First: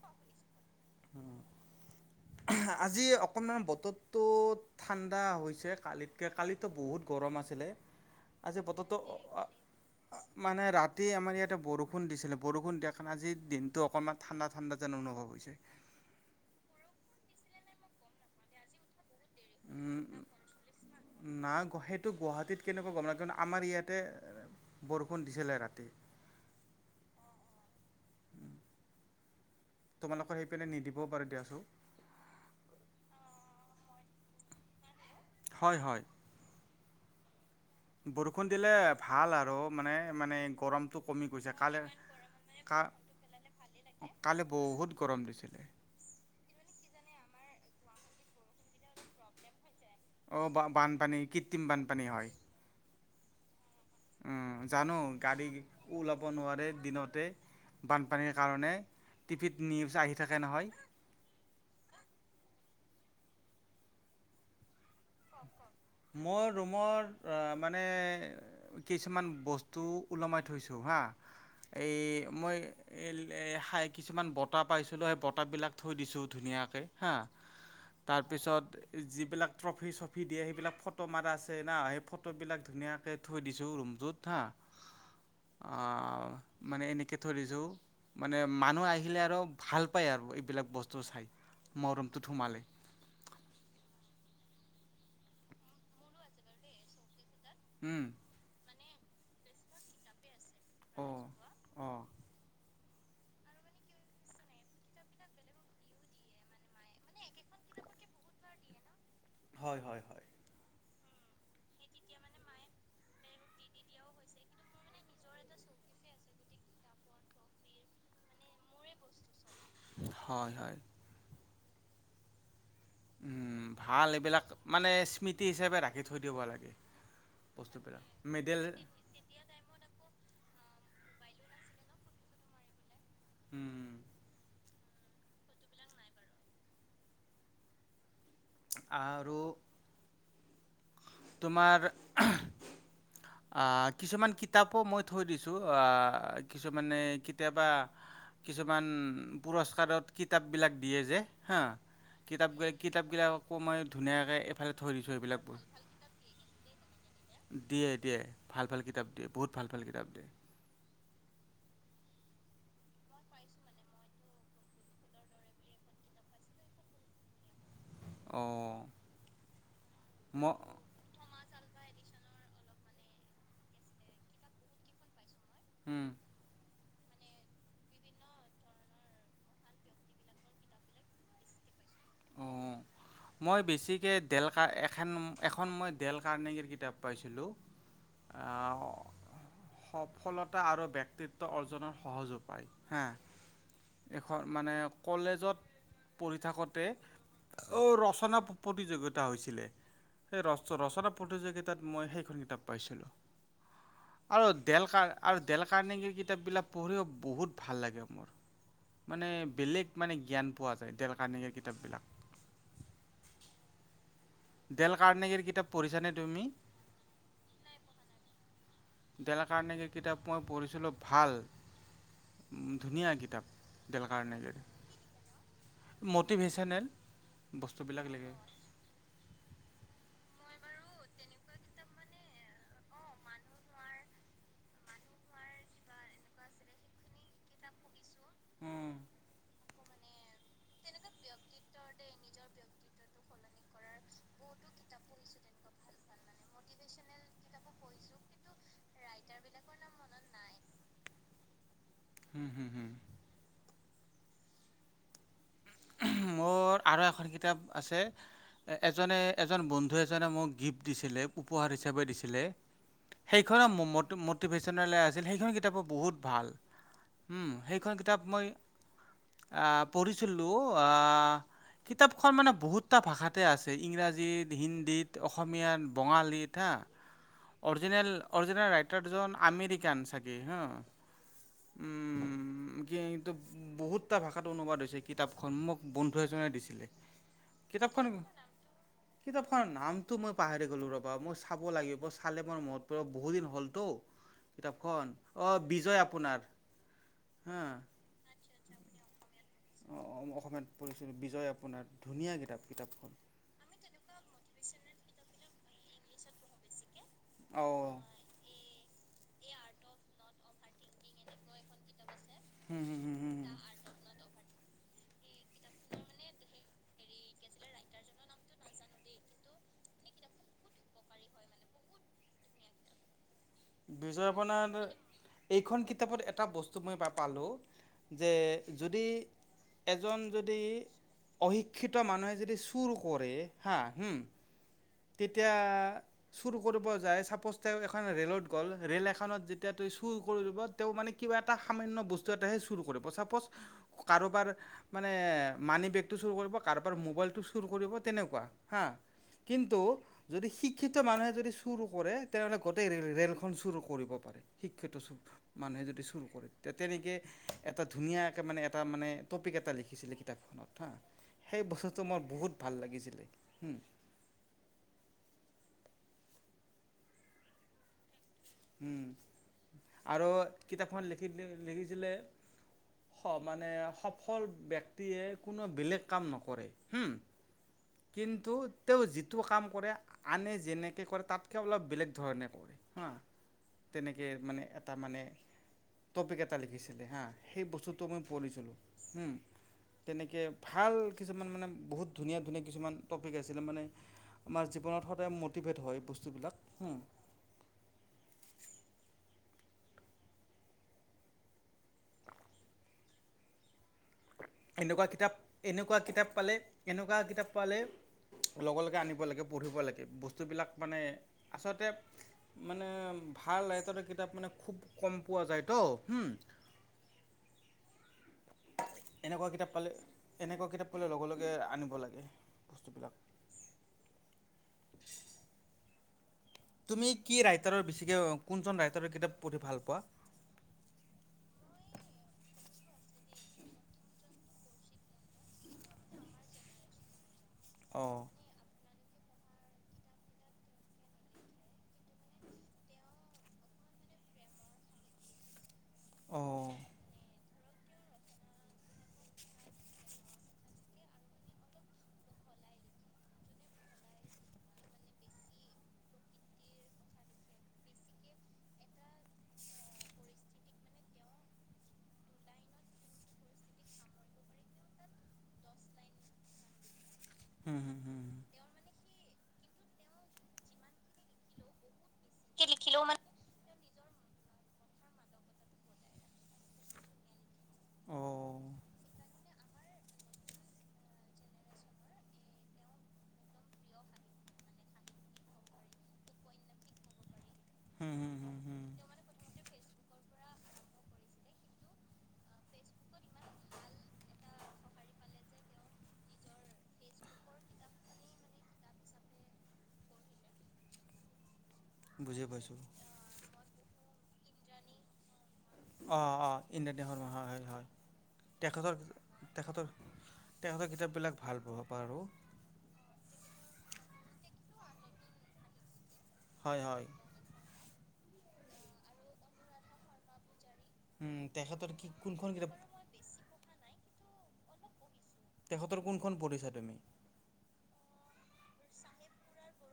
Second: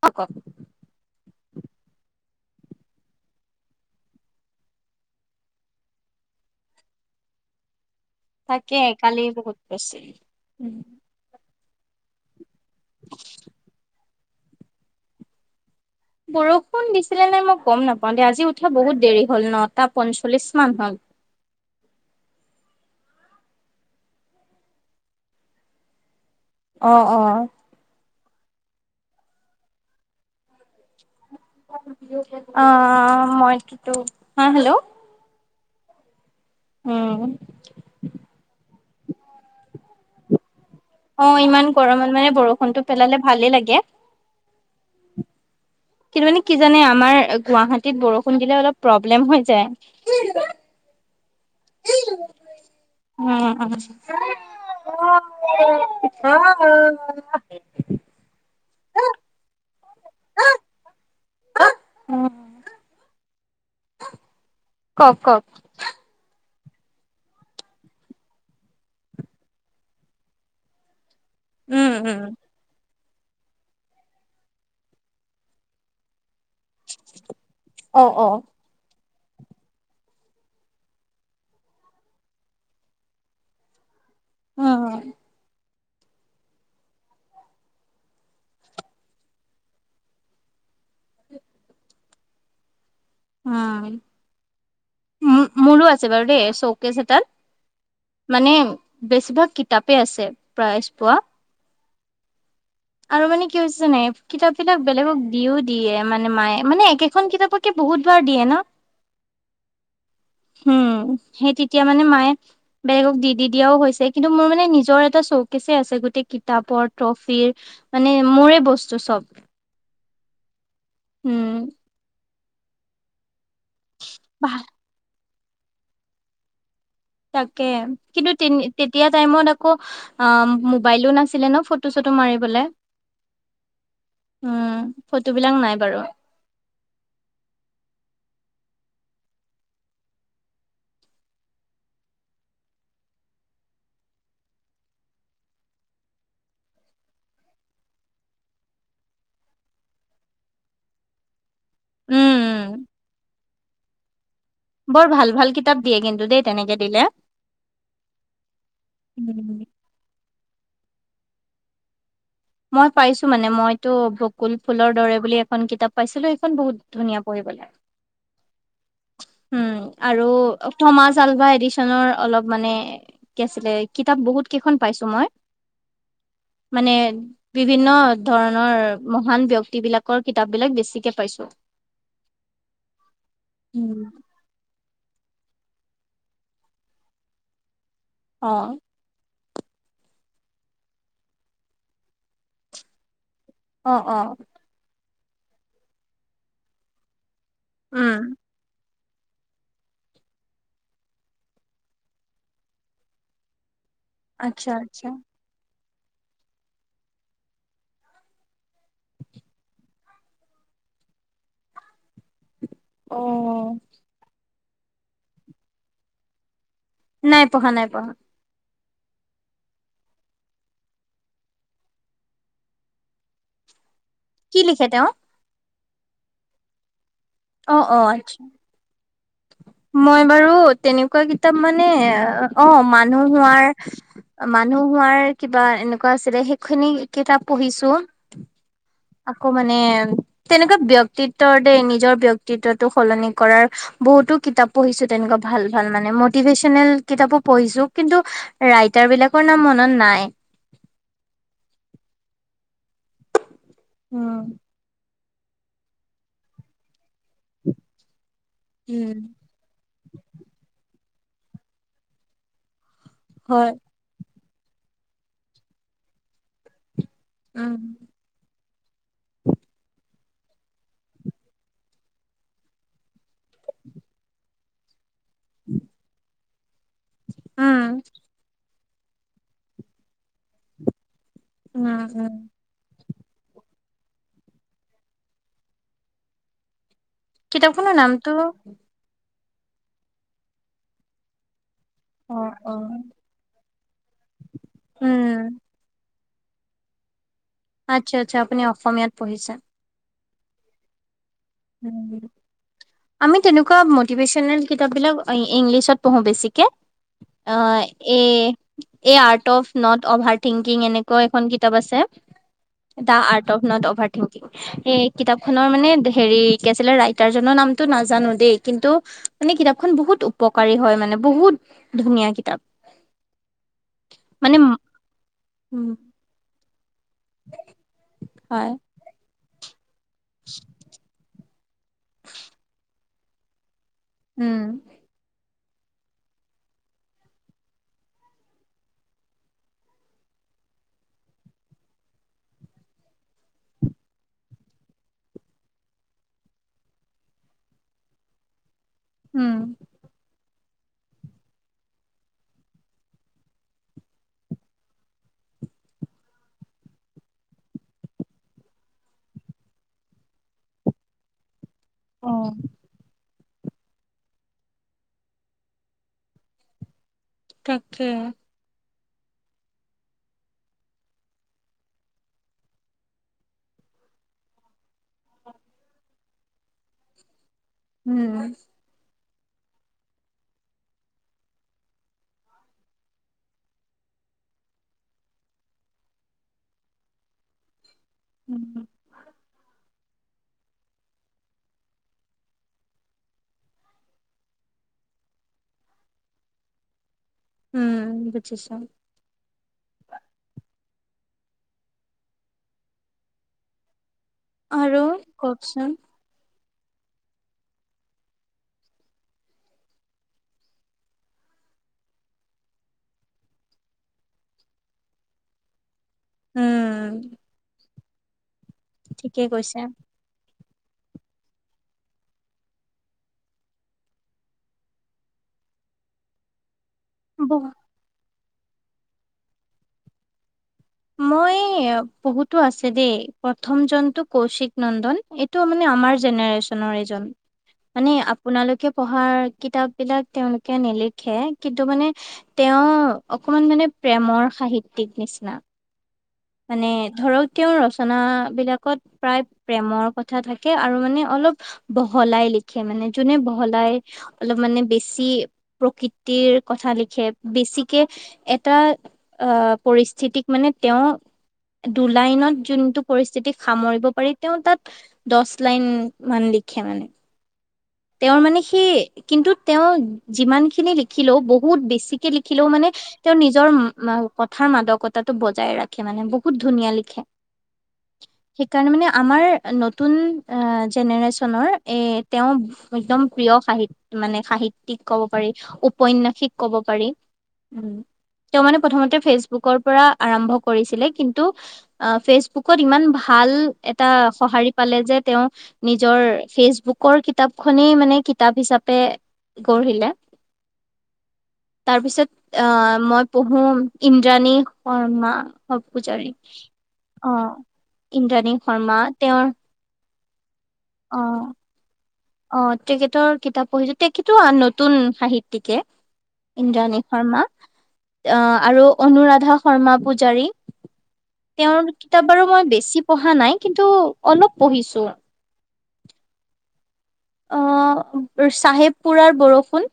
ক ক [unintelligible] উ [unintelligible] আজি অকনমান বতৰতটো ঠাণ্ডা হৈছে কালিতকে কালো বহুত গৰম আছিলে। আজি তাকে বতৰটো কালি বহুত বেছ। এতিয়া বৰষুণ দিছিলে বৰষুণ দিয়া কাৰণ আজি দিনতটো অকনমান ঠাণ্ডা ঠাণ্ডা যেন অনুভৱ হৈছে। বৰষুণ দিছিলে নাই মই গম নাপাওঁ দে আজি উঠা বহুত দেৰি। হল নটা পঞ্চল্লিশ মান হল। না সেইটো গুৱাহাটীত কেনেকুৱা গম ন কিয়ন আমাৰ ইয়াতে বৰষুণ দিছিলে ৰাতি। আহ অ'। তোমালোকৰ সেই পিনে নিদিবও পাৰে দিয়াচোন। অ, মই টুটো হা হেল্ল', হয় হয়। উম। বৰষুণ দিলে ভাল আৰু মানে মানে গৰমটো কমি গৈছে কালি। কা বৰষুণতটো পেলালে ভালেই লাগে। কালি বহুত গৰম দিছিলে। কিন্তু মানে কি জানে আমাৰ গুৱাহাটীত বৰষুণ দিলে অলপ প্ৰব্লেম হৈ যায়। অ, বানপানী কৃত্ৰিম বানপানী হয়। উম, উম, উম, জানো গাড়ী ওলাব নোৱাৰে দিনতে। বানপানীৰ কাৰণে টিভিত নিউজ আহি থাকে নহয়। উম, কওক-কওক, ৰুমত মানে কিছুমান বস্তু ওলমাই থৈছোঁ হা। উম এই উম মই এই-এই খাই কিছুমান বতাহ পাইছিলোঁ সেই বতাহবিলাক থৈ দিছোঁ। ধুনীয়াকৈ হা অ অ তাৰপিছত যিবিলাক ট্ৰফি চ ভিডিঅ' সেইবিলাক ফটো মাৰা আছে না সেই ফটোবিলাক ধুনীয়াকৈ থৈ দিছোঁ ৰুমটোত। উম, উম, অ, মানে এনেকে থৈদিছো মানে মানুহ আহিলে আৰু ভাল পায় আৰু এইবিলাক বস্তু। চাই মোৰটো ৰুমটোত সোমালে। উ মোৰো আছে বাৰু দেই চৌকেছ এতাত মানে বেছিভাগ কিতাপেই আছে প্ৰায়জ পোৱা। অ, আৰু মানে কি হৈছে নে কিতাপ বিলাক বেলেগক দিও দিয়ে মানে মায়ে মানে একেখন কিতাপক, বহুতবাৰ দিয়ে ন। হয়-হয়-হয়, উম, সেই তেতিয়া মানে মায়ে বেলেগক দি-দি দিয়াও হৈছে কিন্তু মোৰ মানে নিজৰ এটা চৌকেছ আছে গোটেই কিতাপৰ ট্ৰফিৰ মানে মোৰে বস্তু চব। হয়-হয়। উম, উম, ভাল এইবিলাক ভাল মানে স্মৃতি হিচাপে ৰাখি থৈ দিব লাগে। তাকে বস্তুবিলাক কিন্তু মেডেল তেতিয়া টাইমত আকৌ অ', বাইলো নাছিলে ন ফটো চটো মাৰিবলে উম, উম, ফটোবলাক নাই বাৰু। আৰু তোমাৰ আহ, কিছুমান কিতাপো মই থৈ দিছো। আহ, কিছুমানে কেতিয়াবা? কিছুমান পুৰস্কাৰত কিতাপ বিলাক দিয়ে যে হা উম উম কিতাপ-কিতাপ গিলাককো মই ধুনীয়াকে বৰ ভাল-ভাল কিতাপ দিয়া। দিয়ে-দিয়ে ভাল-ভাল কিতাপ দিয়ে বহুত উম, ভাল-ভাল কিতাপ দিয়ে। মই পাইছো মানে মইতো বকুল ফুলৰ দৰে বুলি এখন কিতাপ পাইছিলো সেইখন বহুত ধুনীয়া পঢ়িবলে। [inaudible] অ উম, আৰু থমা আলভা এৰি [unintelligible] অলপ মানে কি আছিলে কিতাপ বহুত কেইখন পাইছো মই। উম, মানে বিভিন্ন ধৰণৰ মহান ব্যক্তিবিলাকৰ কিতাপ বিলাক বেছিকে পাইছো। অ মই উম, বেছিকৈ ডেলকা এখেন এখন মই ডেল কাৰ্নেগিৰ কিতাপ পাইছিলোঁ অ আহ, সফলতা আৰু বক্তিত্ব অৰ্জনৰ সহজ উপায় হা, অ অ এখন মানে কলেজত পঢ়ি থাকোঁতে অ' উম ৰচনা প্ৰতিযোগিতা তা হৈছিলে এ ৰচৰচনা প্ৰতিযোগিতাত মই সেইখন কিতাপ পাইছিলোঁ। আৰু আচ্ছা দেলখা আচ্ছা আৰু দেলেক কাৰনেংগিৰ কিতাপবিলাক পঢ়িও বহুত ভাল লাগে মোৰ। মানে বেলেগ মানে জ্ঞান পোৱা যায় ডেল কাৰান্নিকা কিতাপবিলাক। অ', ডেল কাৰ্নেকিৰ কিতাপ পঢ়িছানে তুমি? নাই পঢ়া-নাই পঢ়া। দেল কাৰ্নেগিৰ কিতাপ মই পঢ়িছিলোঁ ভাল উম, ধুনীয়া কিতাপ। দেল কি কাৰ্নেগিৰ লিখে তেওঁ মটিভেচেনেল। অ অ বস্তুবিলাক আচ্ছা লাগে। মই বাৰু তেনেকুৱা কিতাপ মানে অ, মানুহ হোৱাৰ মানুহ হোৱাৰ কিবা এনেকুৱা আছিলে সেইখিনি কিতাপ পঢ়িছো। উম, আকৌ মানে তেনেকুৱা ব্যক্তিত্বৰ দেই নিজৰ ব্যক্তিত্বটো সলনি কৰাৰ বহুতো কিতাপ পঢ়িছো তেনেকুৱা ভাল-ভাল মানে মটিভেচনেল কিতাপো পঢ়িছো কিন্তু ৰাইটাৰ এবিলাকৰ নাম মনত নাই। [unintelligible] উম উম উম। অ', মোৰ আৰু এখন কিতাপ আছে এজনে উম এজন বন্ধু এজনে মোক গিফ্ট দিছিলে উপহাৰ হিচাপে দিছিলে সেইখনো হয় মটো-মটিভেচনেলেৰ আছিল সেইখন কিতাপো বহুত ভাল। উম, সেইখন কিতাপ মই আ পঢ়িছ টো, আ, কিতাপখন মানে বহুতটা ভাষাতে আছে, ইংৰাজীত, হিন্দীত অসমীয়াত, বঙালীত, হা, উম অৰজিনেল-অৰজিনেল ৰাই টাৰজন আমেৰিকান চাগে হা, উম, কি বহুতটা ভাষাত অনুবাদ হৈছে কিতাপখন, মোক বন্ধু এজনে দিছিলে। কিতাপখনৰ কিতাপখন নামটো? কিতাপখনৰ নামটো মই পাহৰি গ'লো ৰ'বা, মই চাব লাগি অ চালে মোৰ অ মনত পৰিব, বহুত দিন হ'লতো কিতাপখন, উম অ', বিজয় আপোনাৰ হা আচ্ছা আচ্ছা, আপুনি অসমীয়াত পঢ়িছে? অ', মই অসমীয়াত পঢ়িছিলোঁ বিজ উম, আমি তেনেকুৱা মটিভেশ্যনেল কিতাপ বিলাক অ' ই ইংলিছত পঢ়ো বেছিকে, আ অ এ-এ art of not over thinking এনেকুৱাও এখন কিতাপ আছে হুম হুম দা হুম হুম art hmm of not over thinking হে কিতাপখনৰ মানে দে হেৰি কি আছিলে, ৰাইটাৰজনৰ নামটো নাজানো দেই, কিন্তু মানে কিতাপখন বহুত উপকাৰী হয় মানে। বহুত ধুনীয়া কিতাপ। বিজয় মানে আপানাৰ, এইখন উম কিতাপত এটা বস্তু মই পা পালো যে হয় যদি এজন যদি, অশিক্ষিত মানুহে যদি চুৰ কৰে, হা হুম, উম তেতিয়া চুৰ কৰিব যায়, চাপ'জ তেওঁ এখন ৰে'লৰ দো গ'ল, ৰেল এখনত যেতিয়া তেওঁ চুৰ কৰিব তেওঁ মানে কিবা এটা সামান্য বস্তু এটহে চুৰ কৰিব। চাপ'জ কাৰোবাৰ মানে মানি বেগটো চুৰ কৰিব, কাৰোবাৰ মোবাইলটো চুৰ কৰিব তেনেকুৱা। হা,। উম কিন্তু যদি শিক্ষিত মানুহে যদি চুৰ কৰে তেনেহ'লে গোটেই ৰেল ৰেলখন চুৰ কৰিব পাৰে শিক্ষিত মানুহে যদি চুৰ কৰে। তে তেনেকে এটা ধুনীয়াকে মানে এটা মানে টপিক এটা লিখিছিলে কিতাপখনত হা, সেই বস্তুটো মোৰ অ বহুত ভাল লাগিছিলে হু। তাকে। উম, আৰু কিতাপখন লিখিপেলাই লিখিছিলে স মানে সফল বক্তিয়ে কোনো বেলেগ কাম নকৰে হু। উম কিন্তু তেওঁ জ কাম কৰে, আনে যেনেকে কৰে তাতকে অলপ বেলেগ ধৰণে কৰে হা তেনেকে মানে এটা মানে টপিক এটা লিখিছিলে হা, সেই বস্তু ত মই পৰিছিলো, উম। তেনেকে ভাল কিছুমান মানে বহুত ধুনীয়া-ধুনীয়া কিছুমান টপিক আছিলে মানে আমাৰ জীৱনত সদায় মটিভেট হয় বস্তুবিলাক। উম বুজিছো। আৰু এনেকুৱা কিতাপ, কওকচোন এনেকুৱা কিতাপ পালে, এনেকুৱা কিতাপ পালে লগে-লগে আনিব লাগে পঢ়িব লাগে বস্তুবিলাক মানে আচলতে মানে ভাল ৰাইটাৰৰ কিতাপ মানে খুব কম পোৱা যায়তো। হুম উম, ঠিকেই এনেকুৱা কিতাপ কৈছে পালে, এনেকুৱা কিতাপলৈ লগে-লগে আনিব লাগে বস্তুবিলাক তুমি কি বহুত ৰাইটাৰৰ বেছিকৈ, কোনজন ৰাইটাৰৰ কিতাপ পঢ়ি ভাল পোৱা? মই বহুতো আছে দেই প্ৰথম জনটো কৌশিক নন্দন এইটো মানে আমাৰ জেনেৰেচনৰ এজন, মানে অঁ আপোনালোকে পঢ়াৰ কিতাপবিলাক তেওঁলোকে নিলিখে কিন্তু মানে তেওঁ অকমান মানে প্ৰেমৰ সাহিত্যিক নিচিনা। অঁ মানে ধৰক তেওঁৰ ৰচনা বিলাকত প্ৰায় প্ৰেমৰ কথা থাকে আৰু মানে, অলপ বহলাই লিখে মানে, যোনে বহলাই অলপ মানে বেছি প্ৰকৃতি কথা লিখে বেছিকে এটা অহ পৰিস্থিতিক মানে তেওঁ দু লাইনত যোনটো পৰিস্থিতি সামৰিব পাৰি তেওঁ তাত দচলাইন লিখে মানে। হুম হুম হুম তেওঁৰ মানে সেই, কিন্তু তেওঁ যিমানখিনি লিখিলেও বহুত বেছি লিখিলেও মানে তেওঁৰ নিজৰ কথাৰ মাদকতাটো বজাই ৰাখে মানে বহুত ধুনীয়া লিখে। অঁ সেইকাৰণে মানে আমাৰ নতুন আহ জেনেৰেচনৰ এ তেওঁ একদম প্ৰিয় সাহিত মানে সাহিত্যিক ক'ব পাৰি, ঔপন্যাসিক ক'ব পাৰি। উম হুম হুম হুম তেওঁ মানে হুম প্ৰথমতে ফেচবুকৰ আৰম্ভ কৰিছিলে কিন্তু ফেচবুকত ইমান ভাল এটা সঁহাৰি পালে। লে যে তেঁও নিজৰ ফেচবুকৰ কিতাপ খনেই মানে কিতাপ হিচাপে গঢ়িলে। তাৰ পিছত বুজি পাইছোঁ আহ মই পঢ়ো ইন্দ্ৰাণী শৰ্মা। পূজাৰী অঁ অঁ ইন্দ্ৰনীল শৰ্মা হয় অহ হয় হয় ইন্দ্ৰাণী শৰ্মা তেওঁৰ তেঁৰ কিতাপ বিলাক অ', ভাল পাব পাৰো। অ তেখেতৰ কিতাপ পঢ়িছো, তেখেতো নতুন সাহিত্যিকে। হয় ইন্দ্ৰাণী হয় শৰ্মা, আহ আৰু অনুৰাধা শৰ্মা পূজাৰী। উম তেখেতৰ তেওঁৰ কি কিতাপ বাৰু কোনখন মই বেছি পঢ়া নাই, কিন্তু অলপ পঢ়িছো। তেখঁতৰ কোনখন পঢ়ছা তুমি। অ' চাহেবপুৰাৰ বৰষুণ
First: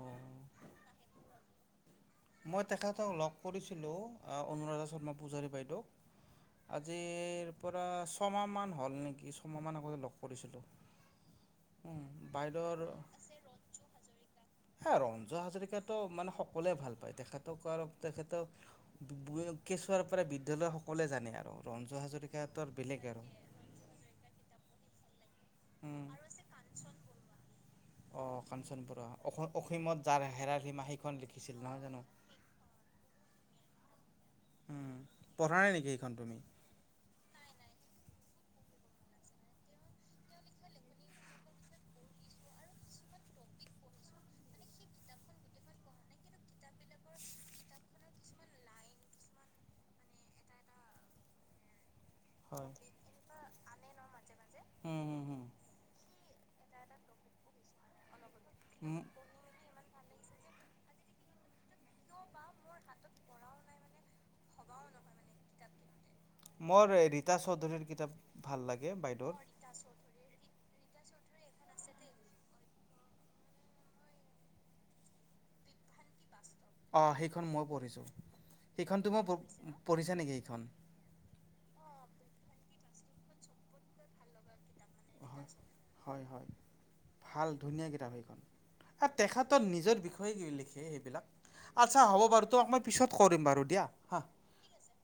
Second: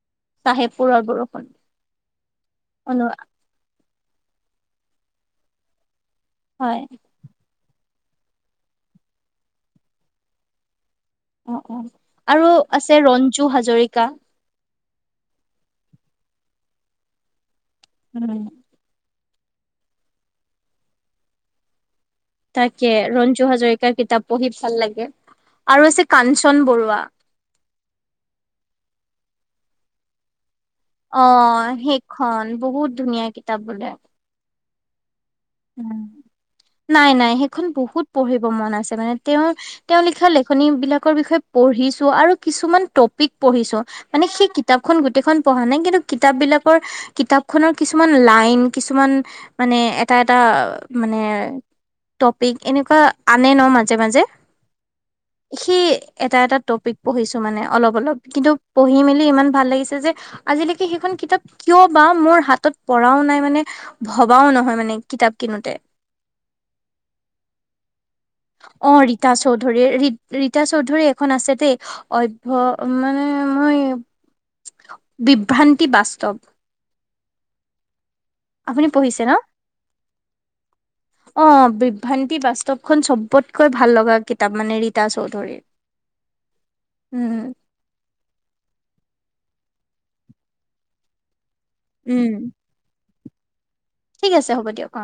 অঁ চাহেবপুৰৰ বৰষুণ। মই অনু তেখেতক লগ কৰিছিলো, আ অনুৰাধা শৰ্মা পূজাৰী বাইদেউ। হয় আজি ৰপ পৰা ছমাহ মান হ'ল নেকি, ছমাহ মান আগতে লগ কৰিছিলো। অ, অ, আৰু আছে ৰঞ্জু হাজৰিকা। হে ৰঞ্জু হাজৰিকাতো মানে সকলোৱে ভাল পায়, তেখেতক আৰু উম তেখেতক কেঁচুৱাৰ পৰা বিদ্যালয় সকলোৱে জানে আৰু ৰঞ্জু হাজ তাকে ৰঞ্জু হাজৰিকাৰ কিতাপ পঢ়ি ভাল লাগে। আৰু আছে কাঞ্চন বৰুৱা। অ, কাঞ্চন বুৰুৱা অ, অসীমত যাৰ হেৰাৰ অ, সেইখন বহুত ধুনীয়া কিতাপ বোলে আ উম, পঢ়া নাই নেকি সেইখন তুমি? নাই, নাই, সেইখন বহুত পঢ়িব মন আছে মানে তেওঁ, তেওঁ লিখা লেখনীবিলাকৰ বিষয়ে পঢ়িছো আৰু কিছুমান টপিক মানে সেই কিতাপ গো পা নাই কিন্তু কিত বিাকৰ কিতাপনৰ কিছুমান লাইন কিছুমান মানে এটা -এটা মানে টপিক হয়। এনেকুৱা আনে ন মে মাজে - মাজে উম, হুম, হুম, সেই এটা এটা টপিক পঢ়িছো মানে অলপ- অলপ। কিন্তু পঢ়ি উম, মেলি ইমান ভাল লাগিছে যে। আজিলৈকে সেইখন কিতাপ কিয় বা মোৰ হাতত পঢ়াও নাই মানে ভবাও নহয় মানে। কিতাপ কিনোতে। মোৰ ৰীতা চৌধুৰীৰ কিতাপ ভাল লাগে অ, ৰীতা বাইদেউৰ। চৌধুৰীৰ ৰীতা চৌধুৰী এখন আছে দেই অভ্য় মানে মই বিভ্ৰান্তি বাস্তৱ। অ, সেইখন মই পঢ়িছো। আপুনি পঢ়িছে ন নেকি সেইখন? আহ বিভ্ৰান্তি বাস্তৱ। খন চবতকৈ ভাল লগা কিতাপ মানে। চৌধুৰীৰ হয় - হয় উম ভাল ধুনীয়া কিতাপ সেইখন এ তেখেত তৰ নিজৰ বিষয়ে কি লিখে সেইবিলাক আচ্ছা হ'ব উম বাৰু তমাক মই পিছত কৰিম বাৰু দিয়া। হা। ঠিক আছে হ'ব দিয়ক অ,